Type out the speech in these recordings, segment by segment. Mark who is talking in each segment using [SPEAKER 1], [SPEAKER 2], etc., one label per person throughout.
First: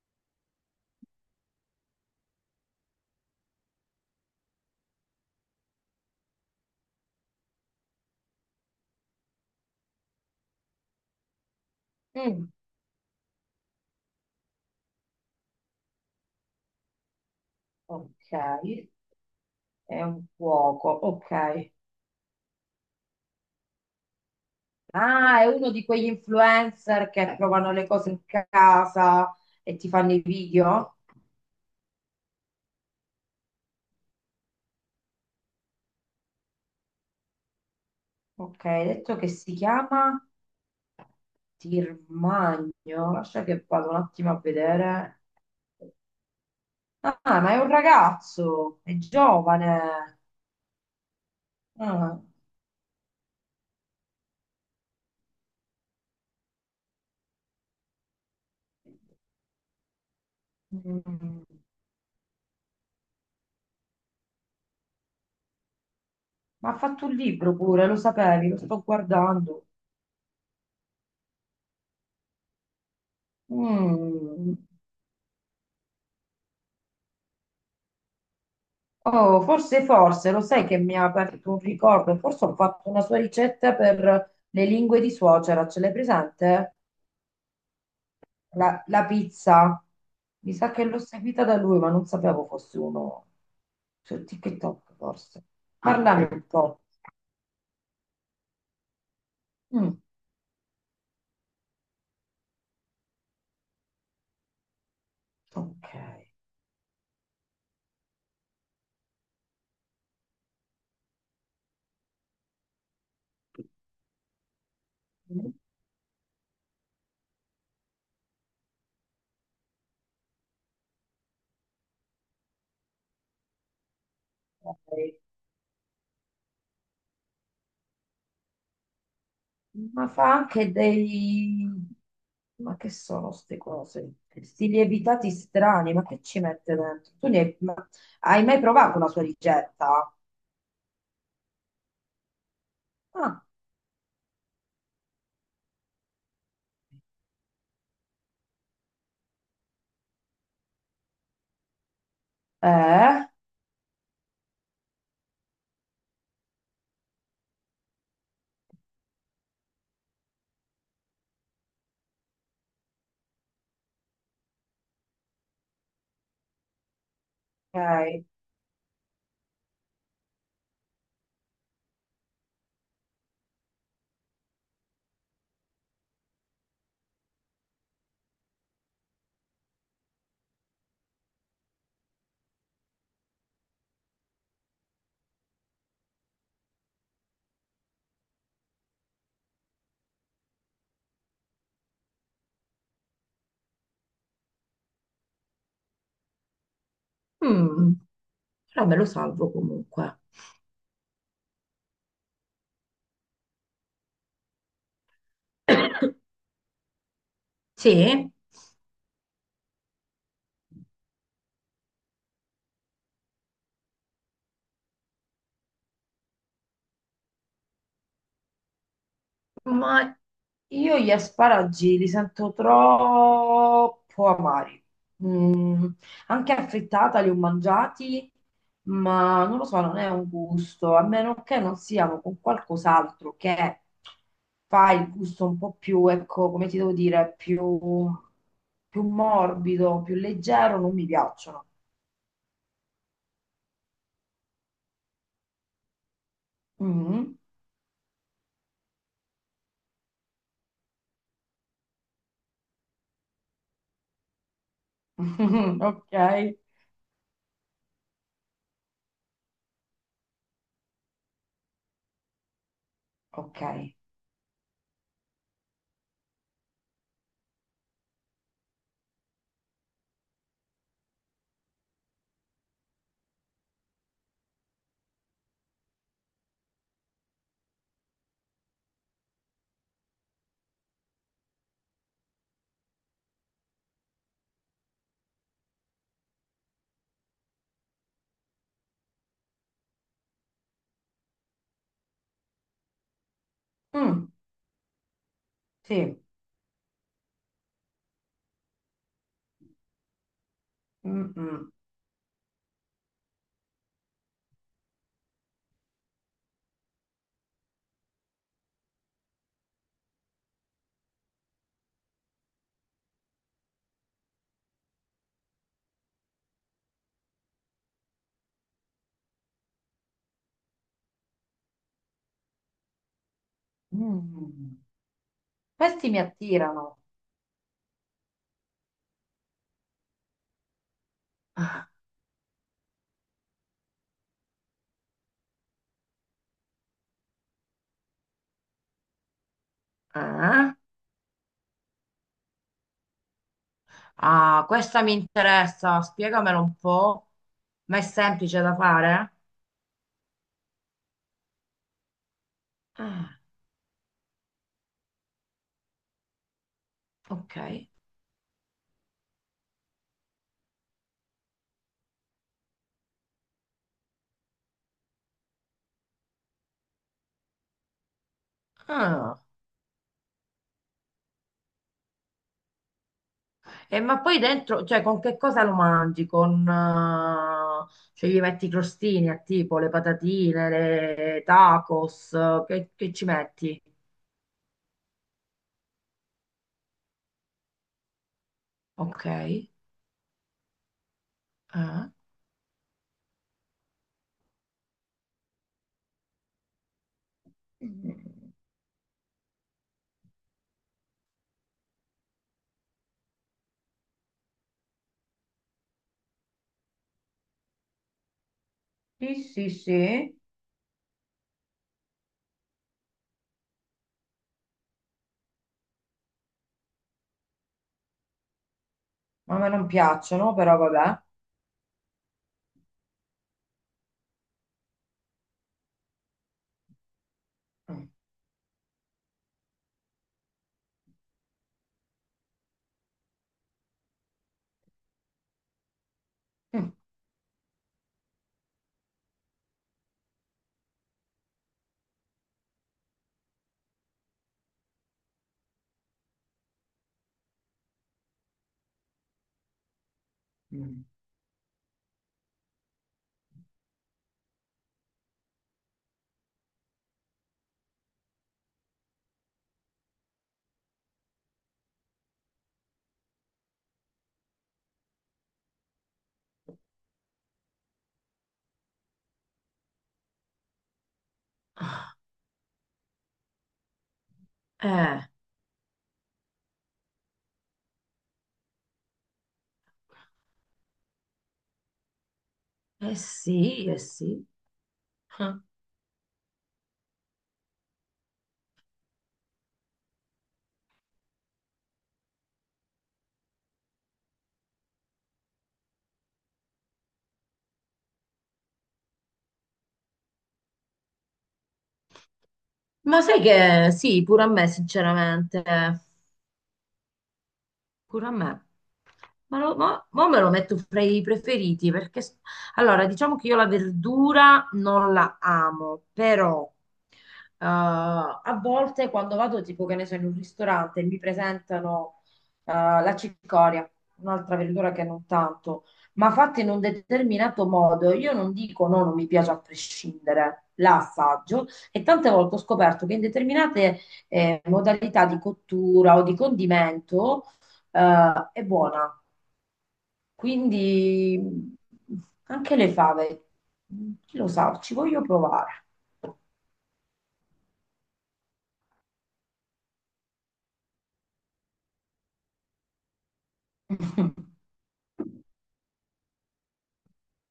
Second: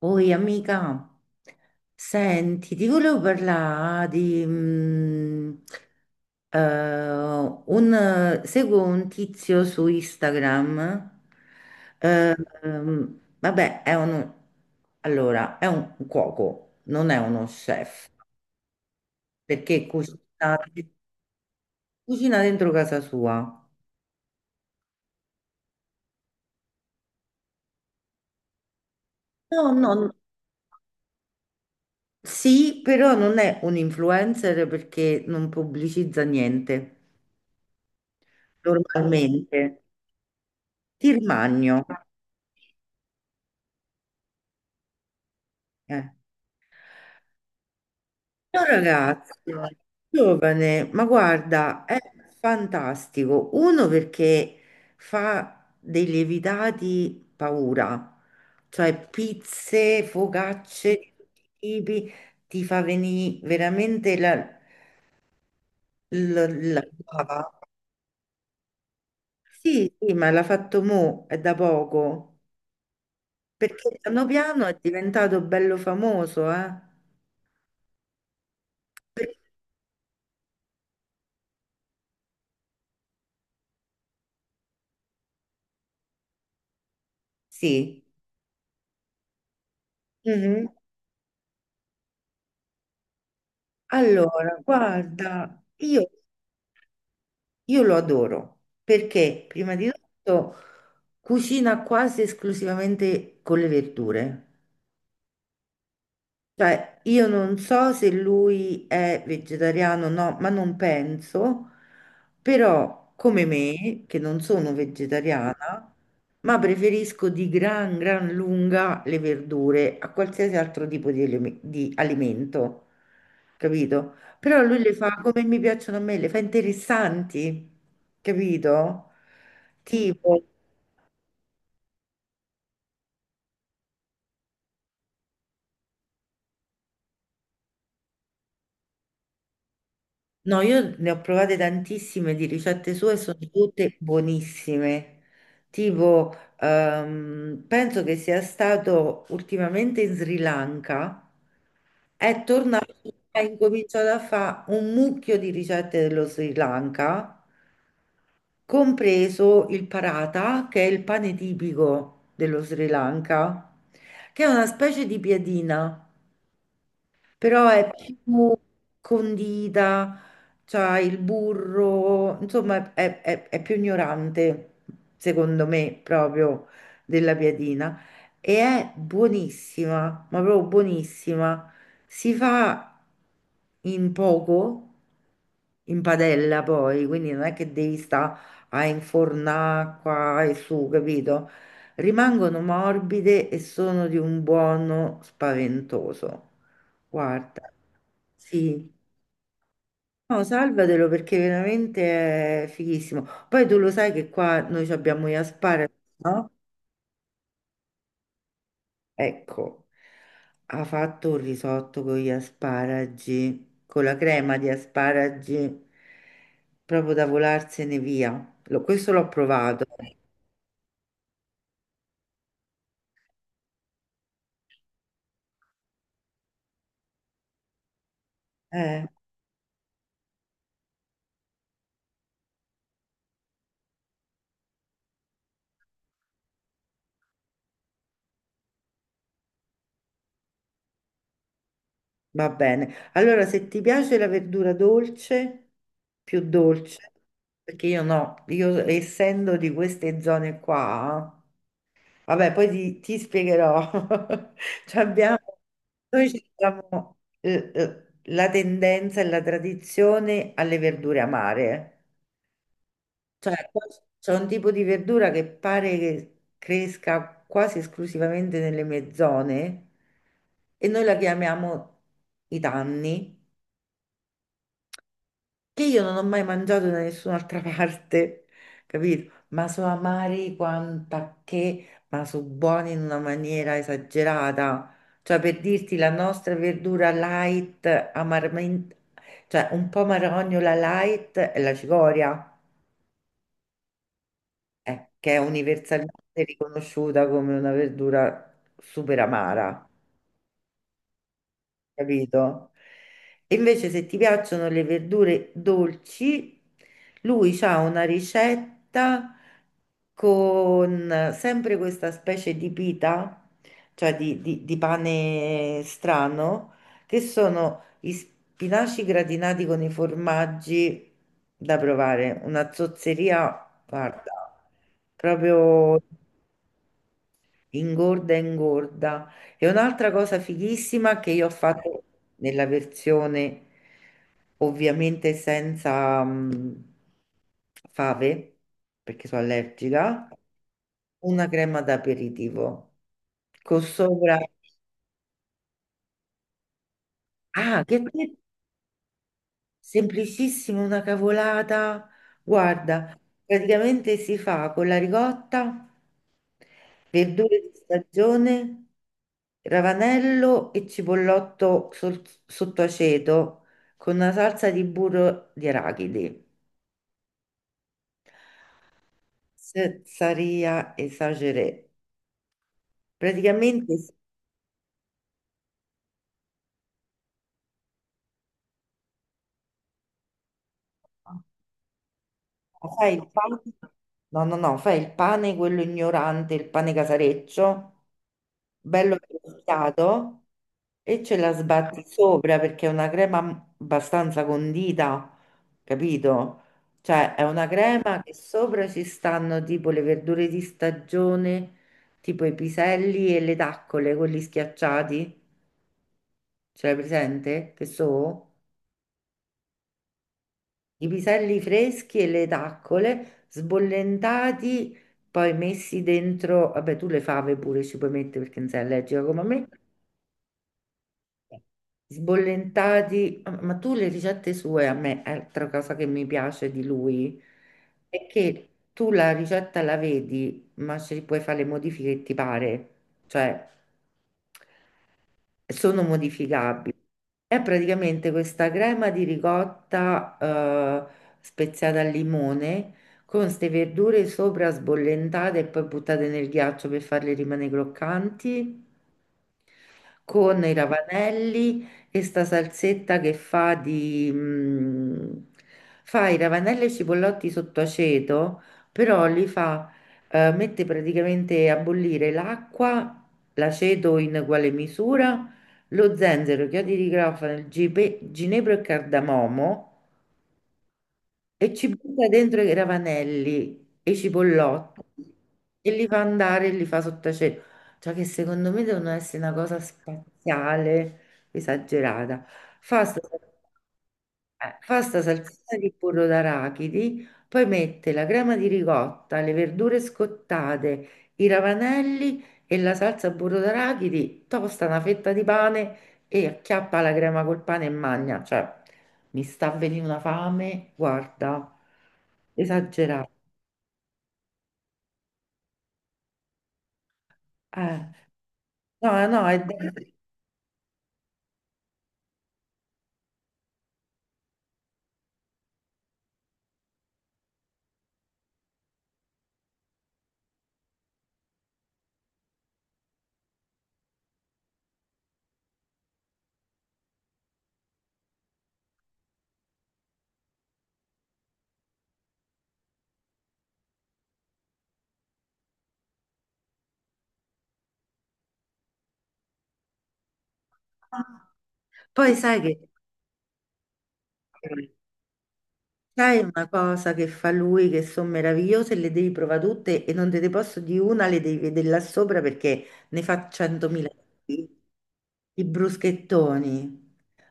[SPEAKER 1] Oi amica, senti, ti volevo parlare di eh, seguo un tizio su Instagram. eh,
[SPEAKER 2] Mm,
[SPEAKER 1] Vabbè, allora, è un cuoco, non è uno chef,
[SPEAKER 2] ok,
[SPEAKER 1] perché
[SPEAKER 2] è un cuoco, ok.
[SPEAKER 1] cucina dentro casa sua.
[SPEAKER 2] Ah, è uno di quegli influencer che provano le cose in casa
[SPEAKER 1] No,
[SPEAKER 2] e ti fanno
[SPEAKER 1] no,
[SPEAKER 2] i video.
[SPEAKER 1] sì, però non è un influencer perché non pubblicizza niente
[SPEAKER 2] Ok, hai detto che si
[SPEAKER 1] normalmente.
[SPEAKER 2] chiama
[SPEAKER 1] Tirmagno,
[SPEAKER 2] Tirmagno. Lascia che vado un attimo a vedere.
[SPEAKER 1] eh.
[SPEAKER 2] Ah, ma è un
[SPEAKER 1] È un
[SPEAKER 2] ragazzo, è
[SPEAKER 1] ragazzo
[SPEAKER 2] giovane.
[SPEAKER 1] giovane, ma guarda, è
[SPEAKER 2] Ah,
[SPEAKER 1] fantastico. Uno perché fa dei lievitati paura, cioè pizze, focacce di tutti
[SPEAKER 2] mm.
[SPEAKER 1] i tipi, ti fa venire veramente
[SPEAKER 2] Ma ha
[SPEAKER 1] la
[SPEAKER 2] fatto un
[SPEAKER 1] bava.
[SPEAKER 2] libro pure, lo sapevi, lo sto guardando.
[SPEAKER 1] Sì, sì, ma l'ha fatto mo, è da poco, perché piano
[SPEAKER 2] Mm.
[SPEAKER 1] piano è diventato bello famoso, eh? Per-
[SPEAKER 2] Oh, forse, lo sai che mi ha aperto un ricordo, forse ho fatto una sua ricetta per le lingue di suocera, ce l'hai presente?
[SPEAKER 1] Sì.
[SPEAKER 2] La pizza. Mi
[SPEAKER 1] Mhm.
[SPEAKER 2] sa che l'ho seguita da lui, ma non sapevo fosse uno su
[SPEAKER 1] Allora,
[SPEAKER 2] TikTok, forse.
[SPEAKER 1] guarda,
[SPEAKER 2] Ah, parlami ok, un po'.
[SPEAKER 1] io lo adoro perché prima di
[SPEAKER 2] Mm,
[SPEAKER 1] tutto cucina quasi esclusivamente con le verdure.
[SPEAKER 2] ok.
[SPEAKER 1] Cioè, io non so se lui è vegetariano o no, ma non penso, però come me, che non sono vegetariana, ma preferisco di gran lunga le verdure a qualsiasi altro tipo di alimento, capito? Però lui
[SPEAKER 2] Ok.
[SPEAKER 1] le fa come mi piacciono a me, le fa interessanti, capito?
[SPEAKER 2] Ma fa
[SPEAKER 1] Tipo,
[SPEAKER 2] anche dei... Ma che sono queste cose? Sti lievitati strani, ma che ci mette dentro? Tu ne hai, ma hai mai provato una sua ricetta?
[SPEAKER 1] no, io ne ho provate tantissime di ricette sue, e sono
[SPEAKER 2] Ah,
[SPEAKER 1] tutte buonissime. Tipo, penso che sia stato ultimamente in Sri Lanka, è tornato e
[SPEAKER 2] eh,
[SPEAKER 1] ha incominciato a fare un mucchio di ricette dello Sri Lanka, compreso il parata, che è il pane tipico dello Sri Lanka, che è una specie di piadina però è
[SPEAKER 2] ok.
[SPEAKER 1] più condita, c'ha il burro, insomma è più ignorante, secondo me, proprio della piadina. E è buonissima, ma proprio buonissima. Si fa in poco, in padella poi, quindi non è che devi stare a infornare qua e su, capito? Rimangono morbide e sono di un buono spaventoso. Guarda,
[SPEAKER 2] Mm, però
[SPEAKER 1] sì.
[SPEAKER 2] me lo salvo comunque.
[SPEAKER 1] No, salvatelo perché veramente è fighissimo. Poi tu lo sai che qua noi ci abbiamo gli asparagi, no?
[SPEAKER 2] Sì,
[SPEAKER 1] Ecco, ha fatto un risotto con gli asparagi, con la crema di asparagi, proprio da volarsene via. Questo l'ho provato.
[SPEAKER 2] ma io gli asparagi li sento troppo amari. Mm, anche affrittata li ho mangiati,
[SPEAKER 1] Eh,
[SPEAKER 2] ma non lo so, non è un gusto, a meno che non siano con qualcos'altro che fa il gusto un po' più, ecco, come ti devo dire, più, più morbido, più leggero, non mi piacciono.
[SPEAKER 1] va bene. Allora, se ti piace la verdura dolce, più dolce,
[SPEAKER 2] Mm.
[SPEAKER 1] perché io no, io essendo di queste zone qua. Vabbè, poi ti spiegherò. Cioè abbiamo,
[SPEAKER 2] Ok,
[SPEAKER 1] noi ci abbiamo la tendenza e la tradizione alle verdure amare. Eh.
[SPEAKER 2] ok.
[SPEAKER 1] Cioè, qua c'è un tipo di verdura che pare che cresca quasi esclusivamente nelle mie zone e noi la chiamiamo i tanni, che io non ho mai mangiato da nessun'altra parte, capito? Ma sono amari quanta che, ma sono buoni in una maniera esagerata. Cioè, per dirti, la nostra verdura light, amaramente, cioè un po' marognola light, è la cicoria,
[SPEAKER 2] Mm,
[SPEAKER 1] che è
[SPEAKER 2] sì.
[SPEAKER 1] universalmente riconosciuta come una verdura super amara.
[SPEAKER 2] Mm, mm,
[SPEAKER 1] Capito? E invece se ti piacciono le verdure dolci, lui ha una ricetta con sempre questa specie di pita, cioè di pane strano, che sono gli spinaci gratinati con i formaggi da provare, una zozzeria, guarda,
[SPEAKER 2] mm.
[SPEAKER 1] proprio...
[SPEAKER 2] Questi mi attirano.
[SPEAKER 1] Ingorda, ingorda. E un'altra cosa fighissima che io ho
[SPEAKER 2] Eh?
[SPEAKER 1] fatto nella versione ovviamente senza fave, perché sono allergica,
[SPEAKER 2] Ah, eh?
[SPEAKER 1] una crema d'aperitivo con sopra...
[SPEAKER 2] Ah, questa mi interessa, spiegamelo un po'.
[SPEAKER 1] Ah,
[SPEAKER 2] Ma è semplice da fare?
[SPEAKER 1] semplicissima, una cavolata. Guarda,
[SPEAKER 2] Ah,
[SPEAKER 1] praticamente si fa con la ricotta.
[SPEAKER 2] ok.
[SPEAKER 1] Verdure di stagione, ravanello e cipollotto sotto aceto con una salsa di burro di arachidi.
[SPEAKER 2] Ah.
[SPEAKER 1] Cezzaria esageré. Praticamente
[SPEAKER 2] E
[SPEAKER 1] si-
[SPEAKER 2] ma poi dentro, cioè con che cosa lo mangi? Con, cioè gli metti i crostini a tipo le patatine, le tacos, che
[SPEAKER 1] Fai
[SPEAKER 2] ci
[SPEAKER 1] il pane,
[SPEAKER 2] metti?
[SPEAKER 1] no, no, no, fai il pane quello ignorante, il pane casareccio, bello
[SPEAKER 2] Ok.
[SPEAKER 1] pescato e ce la sbatti
[SPEAKER 2] Ah.
[SPEAKER 1] sopra perché è una crema abbastanza condita, capito? Cioè è una crema che sopra ci stanno tipo le verdure di stagione, tipo i piselli e le taccole, quelli schiacciati, ce l'hai presente? Che so?
[SPEAKER 2] Sì, sì, sì,
[SPEAKER 1] I piselli freschi e le taccole sbollentati, poi messi dentro, vabbè tu le fave pure ci puoi mettere perché non sei allergica come
[SPEAKER 2] ma a
[SPEAKER 1] me,
[SPEAKER 2] me non piacciono, però vabbè.
[SPEAKER 1] sbollentati, ma tu le ricette sue a me, è altra cosa che mi piace di lui, è che tu la ricetta la vedi, ma ci puoi fare le modifiche che ti pare, cioè sono
[SPEAKER 2] Mm.
[SPEAKER 1] modificabili. È praticamente questa crema di ricotta, speziata al limone con queste verdure sopra sbollentate e poi buttate nel ghiaccio per farle rimanere croccanti con i
[SPEAKER 2] Mm.
[SPEAKER 1] ravanelli e sta salsetta che fa di... fa i ravanelli e i cipollotti sotto aceto, però li fa, mette praticamente a bollire l'acqua, l'aceto in uguale misura, lo zenzero, chiodi di garofano, il ginepro e cardamomo e ci butta dentro i ravanelli e i cipollotti
[SPEAKER 2] Eh,
[SPEAKER 1] e li fa andare e li fa sott'acido. Cioè che secondo me devono essere una cosa spaziale, esagerata. Fa
[SPEAKER 2] eh
[SPEAKER 1] sto-
[SPEAKER 2] sì, eh sì.
[SPEAKER 1] eh, fa sta salsina di burro d'arachidi, poi mette la crema di ricotta, le verdure scottate, i ravanelli e la salsa burro d'arachidi, tosta una fetta di pane e acchiappa la crema col pane e magna. Cioè, mi sta venendo una fame, guarda,
[SPEAKER 2] Ma
[SPEAKER 1] esagerato.
[SPEAKER 2] sai che sì, pure a me, sinceramente.
[SPEAKER 1] Eh,
[SPEAKER 2] Pure a me.
[SPEAKER 1] no, no,
[SPEAKER 2] Ma,
[SPEAKER 1] è...
[SPEAKER 2] lo- ma- mo me lo metto fra i preferiti perché s- allora diciamo che io la verdura non la amo, però a volte quando vado tipo che ne so in un ristorante e mi presentano la cicoria, un'altra verdura che non tanto, ma fatta in un determinato modo, io non dico no, non mi piace a prescindere, la assaggio e tante volte ho scoperto che in determinate modalità di cottura o di condimento è buona. Quindi
[SPEAKER 1] Poi sai
[SPEAKER 2] anche
[SPEAKER 1] che...
[SPEAKER 2] le fave, chi lo sa, ci voglio provare.
[SPEAKER 1] Sai una cosa che fa lui che sono meravigliose, le devi provare tutte e non te ne posso di una, le devi vedere là sopra perché ne fa 100.000 tipi. I bruschettoni.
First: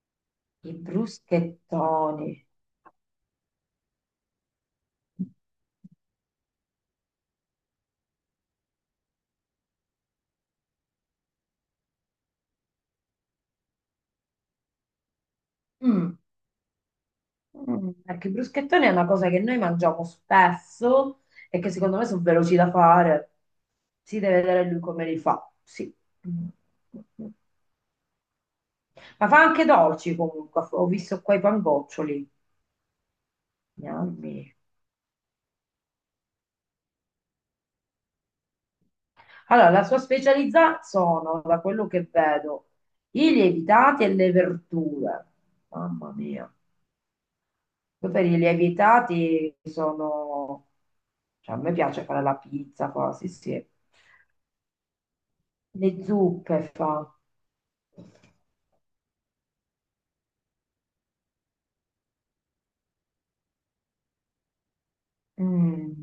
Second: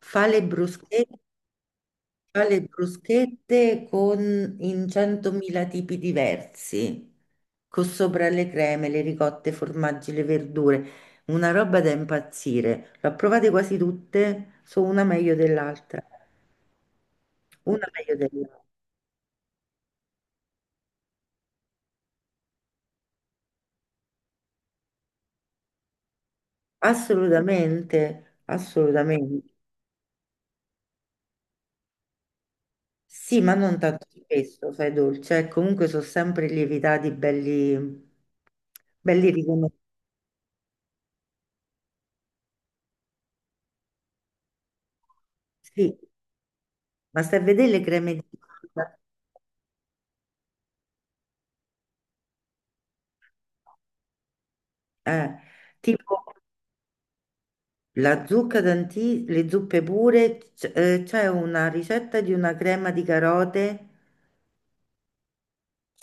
[SPEAKER 1] Fa le
[SPEAKER 2] I
[SPEAKER 1] bruschette,
[SPEAKER 2] bruschettoni.
[SPEAKER 1] fa le bruschette con, in 100.000 tipi diversi, con sopra le creme, le ricotte, i formaggi, le verdure. Una roba da impazzire. L'ho provate quasi tutte, sono una meglio dell'altra.
[SPEAKER 2] Mm,
[SPEAKER 1] Una
[SPEAKER 2] mm,
[SPEAKER 1] meglio
[SPEAKER 2] perché i
[SPEAKER 1] dell'altra.
[SPEAKER 2] bruschettoni è una cosa che noi mangiamo spesso e che secondo me sono veloci da fare. Si deve vedere lui come li fa. Sì. Mm.
[SPEAKER 1] Assolutamente,
[SPEAKER 2] Ma fa
[SPEAKER 1] assolutamente.
[SPEAKER 2] anche dolci comunque. Ho visto qua i pangoccioli.
[SPEAKER 1] Sì, ma non tanto
[SPEAKER 2] Gnammi.
[SPEAKER 1] spesso, sai, dolce. Eh, comunque sono sempre lievitati belli, belli
[SPEAKER 2] Allora,
[SPEAKER 1] riconosciuti.
[SPEAKER 2] la sua specialità sono, da quello che vedo, i lievitati e le verdure.
[SPEAKER 1] Sì,
[SPEAKER 2] Mamma mia.
[SPEAKER 1] ma stai a vedere le
[SPEAKER 2] Poi
[SPEAKER 1] creme di
[SPEAKER 2] per i
[SPEAKER 1] zucca,
[SPEAKER 2] lievitati sono... Cioè, a me piace fare la pizza, quasi, sì.
[SPEAKER 1] eh,
[SPEAKER 2] Le
[SPEAKER 1] tipo
[SPEAKER 2] zuppe fa.
[SPEAKER 1] la zucca d'anti, le zuppe pure, c'è una ricetta di una crema di carote.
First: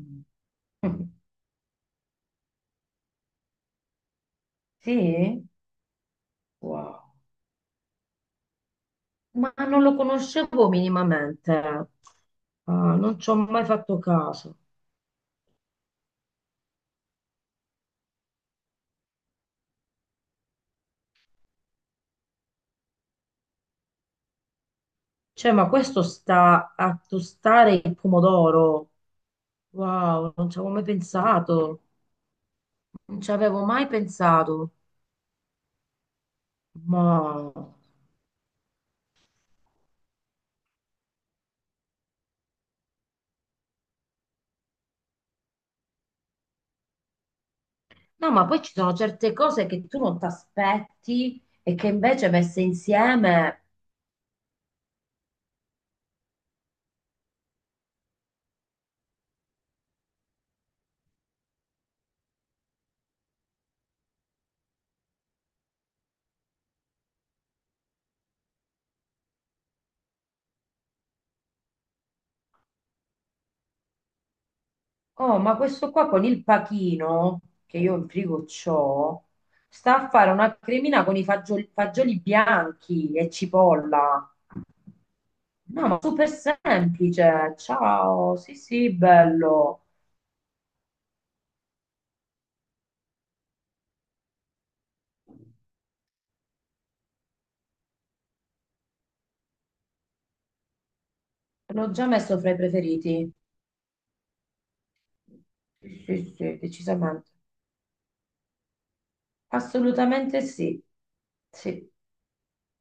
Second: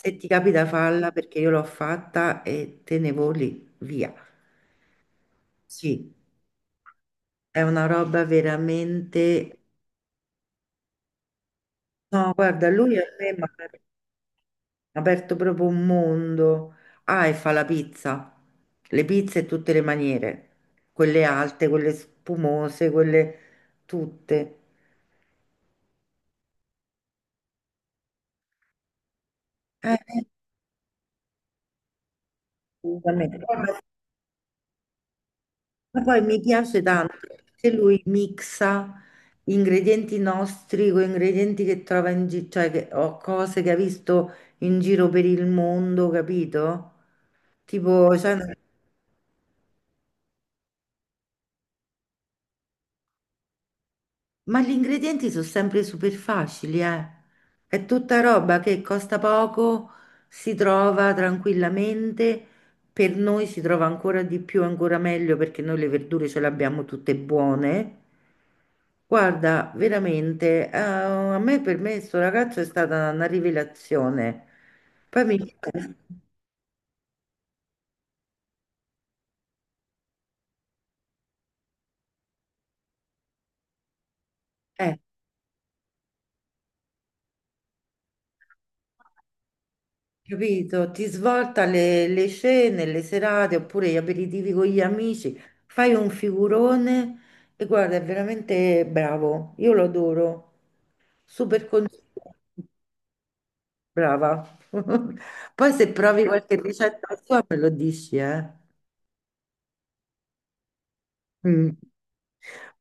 [SPEAKER 1] Se ti capita falla perché io l'ho fatta e te ne voli via.
[SPEAKER 2] Sì?
[SPEAKER 1] Sì,
[SPEAKER 2] Wow.
[SPEAKER 1] è una roba
[SPEAKER 2] Ma
[SPEAKER 1] veramente
[SPEAKER 2] non lo conoscevo minimamente.
[SPEAKER 1] no, guarda,
[SPEAKER 2] Ah,
[SPEAKER 1] lui a
[SPEAKER 2] non ci
[SPEAKER 1] me
[SPEAKER 2] ho
[SPEAKER 1] mi
[SPEAKER 2] mai
[SPEAKER 1] ha
[SPEAKER 2] fatto caso.
[SPEAKER 1] aperto proprio un mondo. Ah, e fa la pizza, le pizze in tutte le maniere, quelle alte, quelle spumose, quelle tutte.
[SPEAKER 2] Cioè, ma questo sta a tostare il pomodoro.
[SPEAKER 1] Eh,
[SPEAKER 2] Wow, non ci avevo mai pensato, non ci
[SPEAKER 1] assolutamente. Eh, ma
[SPEAKER 2] avevo mai pensato.
[SPEAKER 1] ma poi mi piace
[SPEAKER 2] Ma...
[SPEAKER 1] tanto che lui mixa ingredienti nostri con ingredienti che trova in giro, cioè che, o cose che ha visto in giro per il mondo, capito? Tipo,
[SPEAKER 2] No,
[SPEAKER 1] c'è una
[SPEAKER 2] ma poi ci sono certe cose che tu non ti aspetti e che invece messe insieme.
[SPEAKER 1] ma gli ingredienti sono sempre super facili, eh. È tutta roba che costa poco, si trova tranquillamente, per noi si trova ancora di più, ancora meglio perché noi le verdure ce le abbiamo tutte buone. Guarda, veramente, a me per me sto ragazzo è stata una rivelazione. Poi
[SPEAKER 2] Oh,
[SPEAKER 1] mi...
[SPEAKER 2] ma questo qua con il pachino, che io in frigo c'ho, sta a fare una cremina con i fagioli, fagioli bianchi e cipolla.
[SPEAKER 1] Eh,
[SPEAKER 2] No, ma super semplice. Ciao, sì, sì, bello.
[SPEAKER 1] capito? Ti svolta le cene, le serate oppure gli aperitivi con gli amici, fai un figurone e guarda, è veramente bravo. Io lo adoro. Super
[SPEAKER 2] L'ho
[SPEAKER 1] consiglio.
[SPEAKER 2] già messo fra i preferiti.
[SPEAKER 1] Brava. Poi se
[SPEAKER 2] Sì,
[SPEAKER 1] provi
[SPEAKER 2] sì, sì,
[SPEAKER 1] qualche ricetta
[SPEAKER 2] decisamente.
[SPEAKER 1] sua me lo dici, eh?
[SPEAKER 2] Assolutamente sì.
[SPEAKER 1] Mm,
[SPEAKER 2] Sì.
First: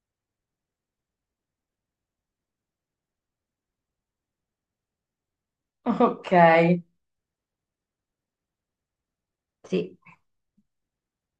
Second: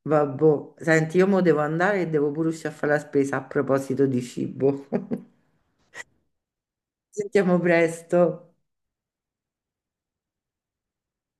[SPEAKER 1] vabbò. Senti, io mo devo andare e devo pure uscire a fare la spesa a proposito di cibo.
[SPEAKER 2] Ok.
[SPEAKER 1] Sentiamo presto.
[SPEAKER 2] Sì.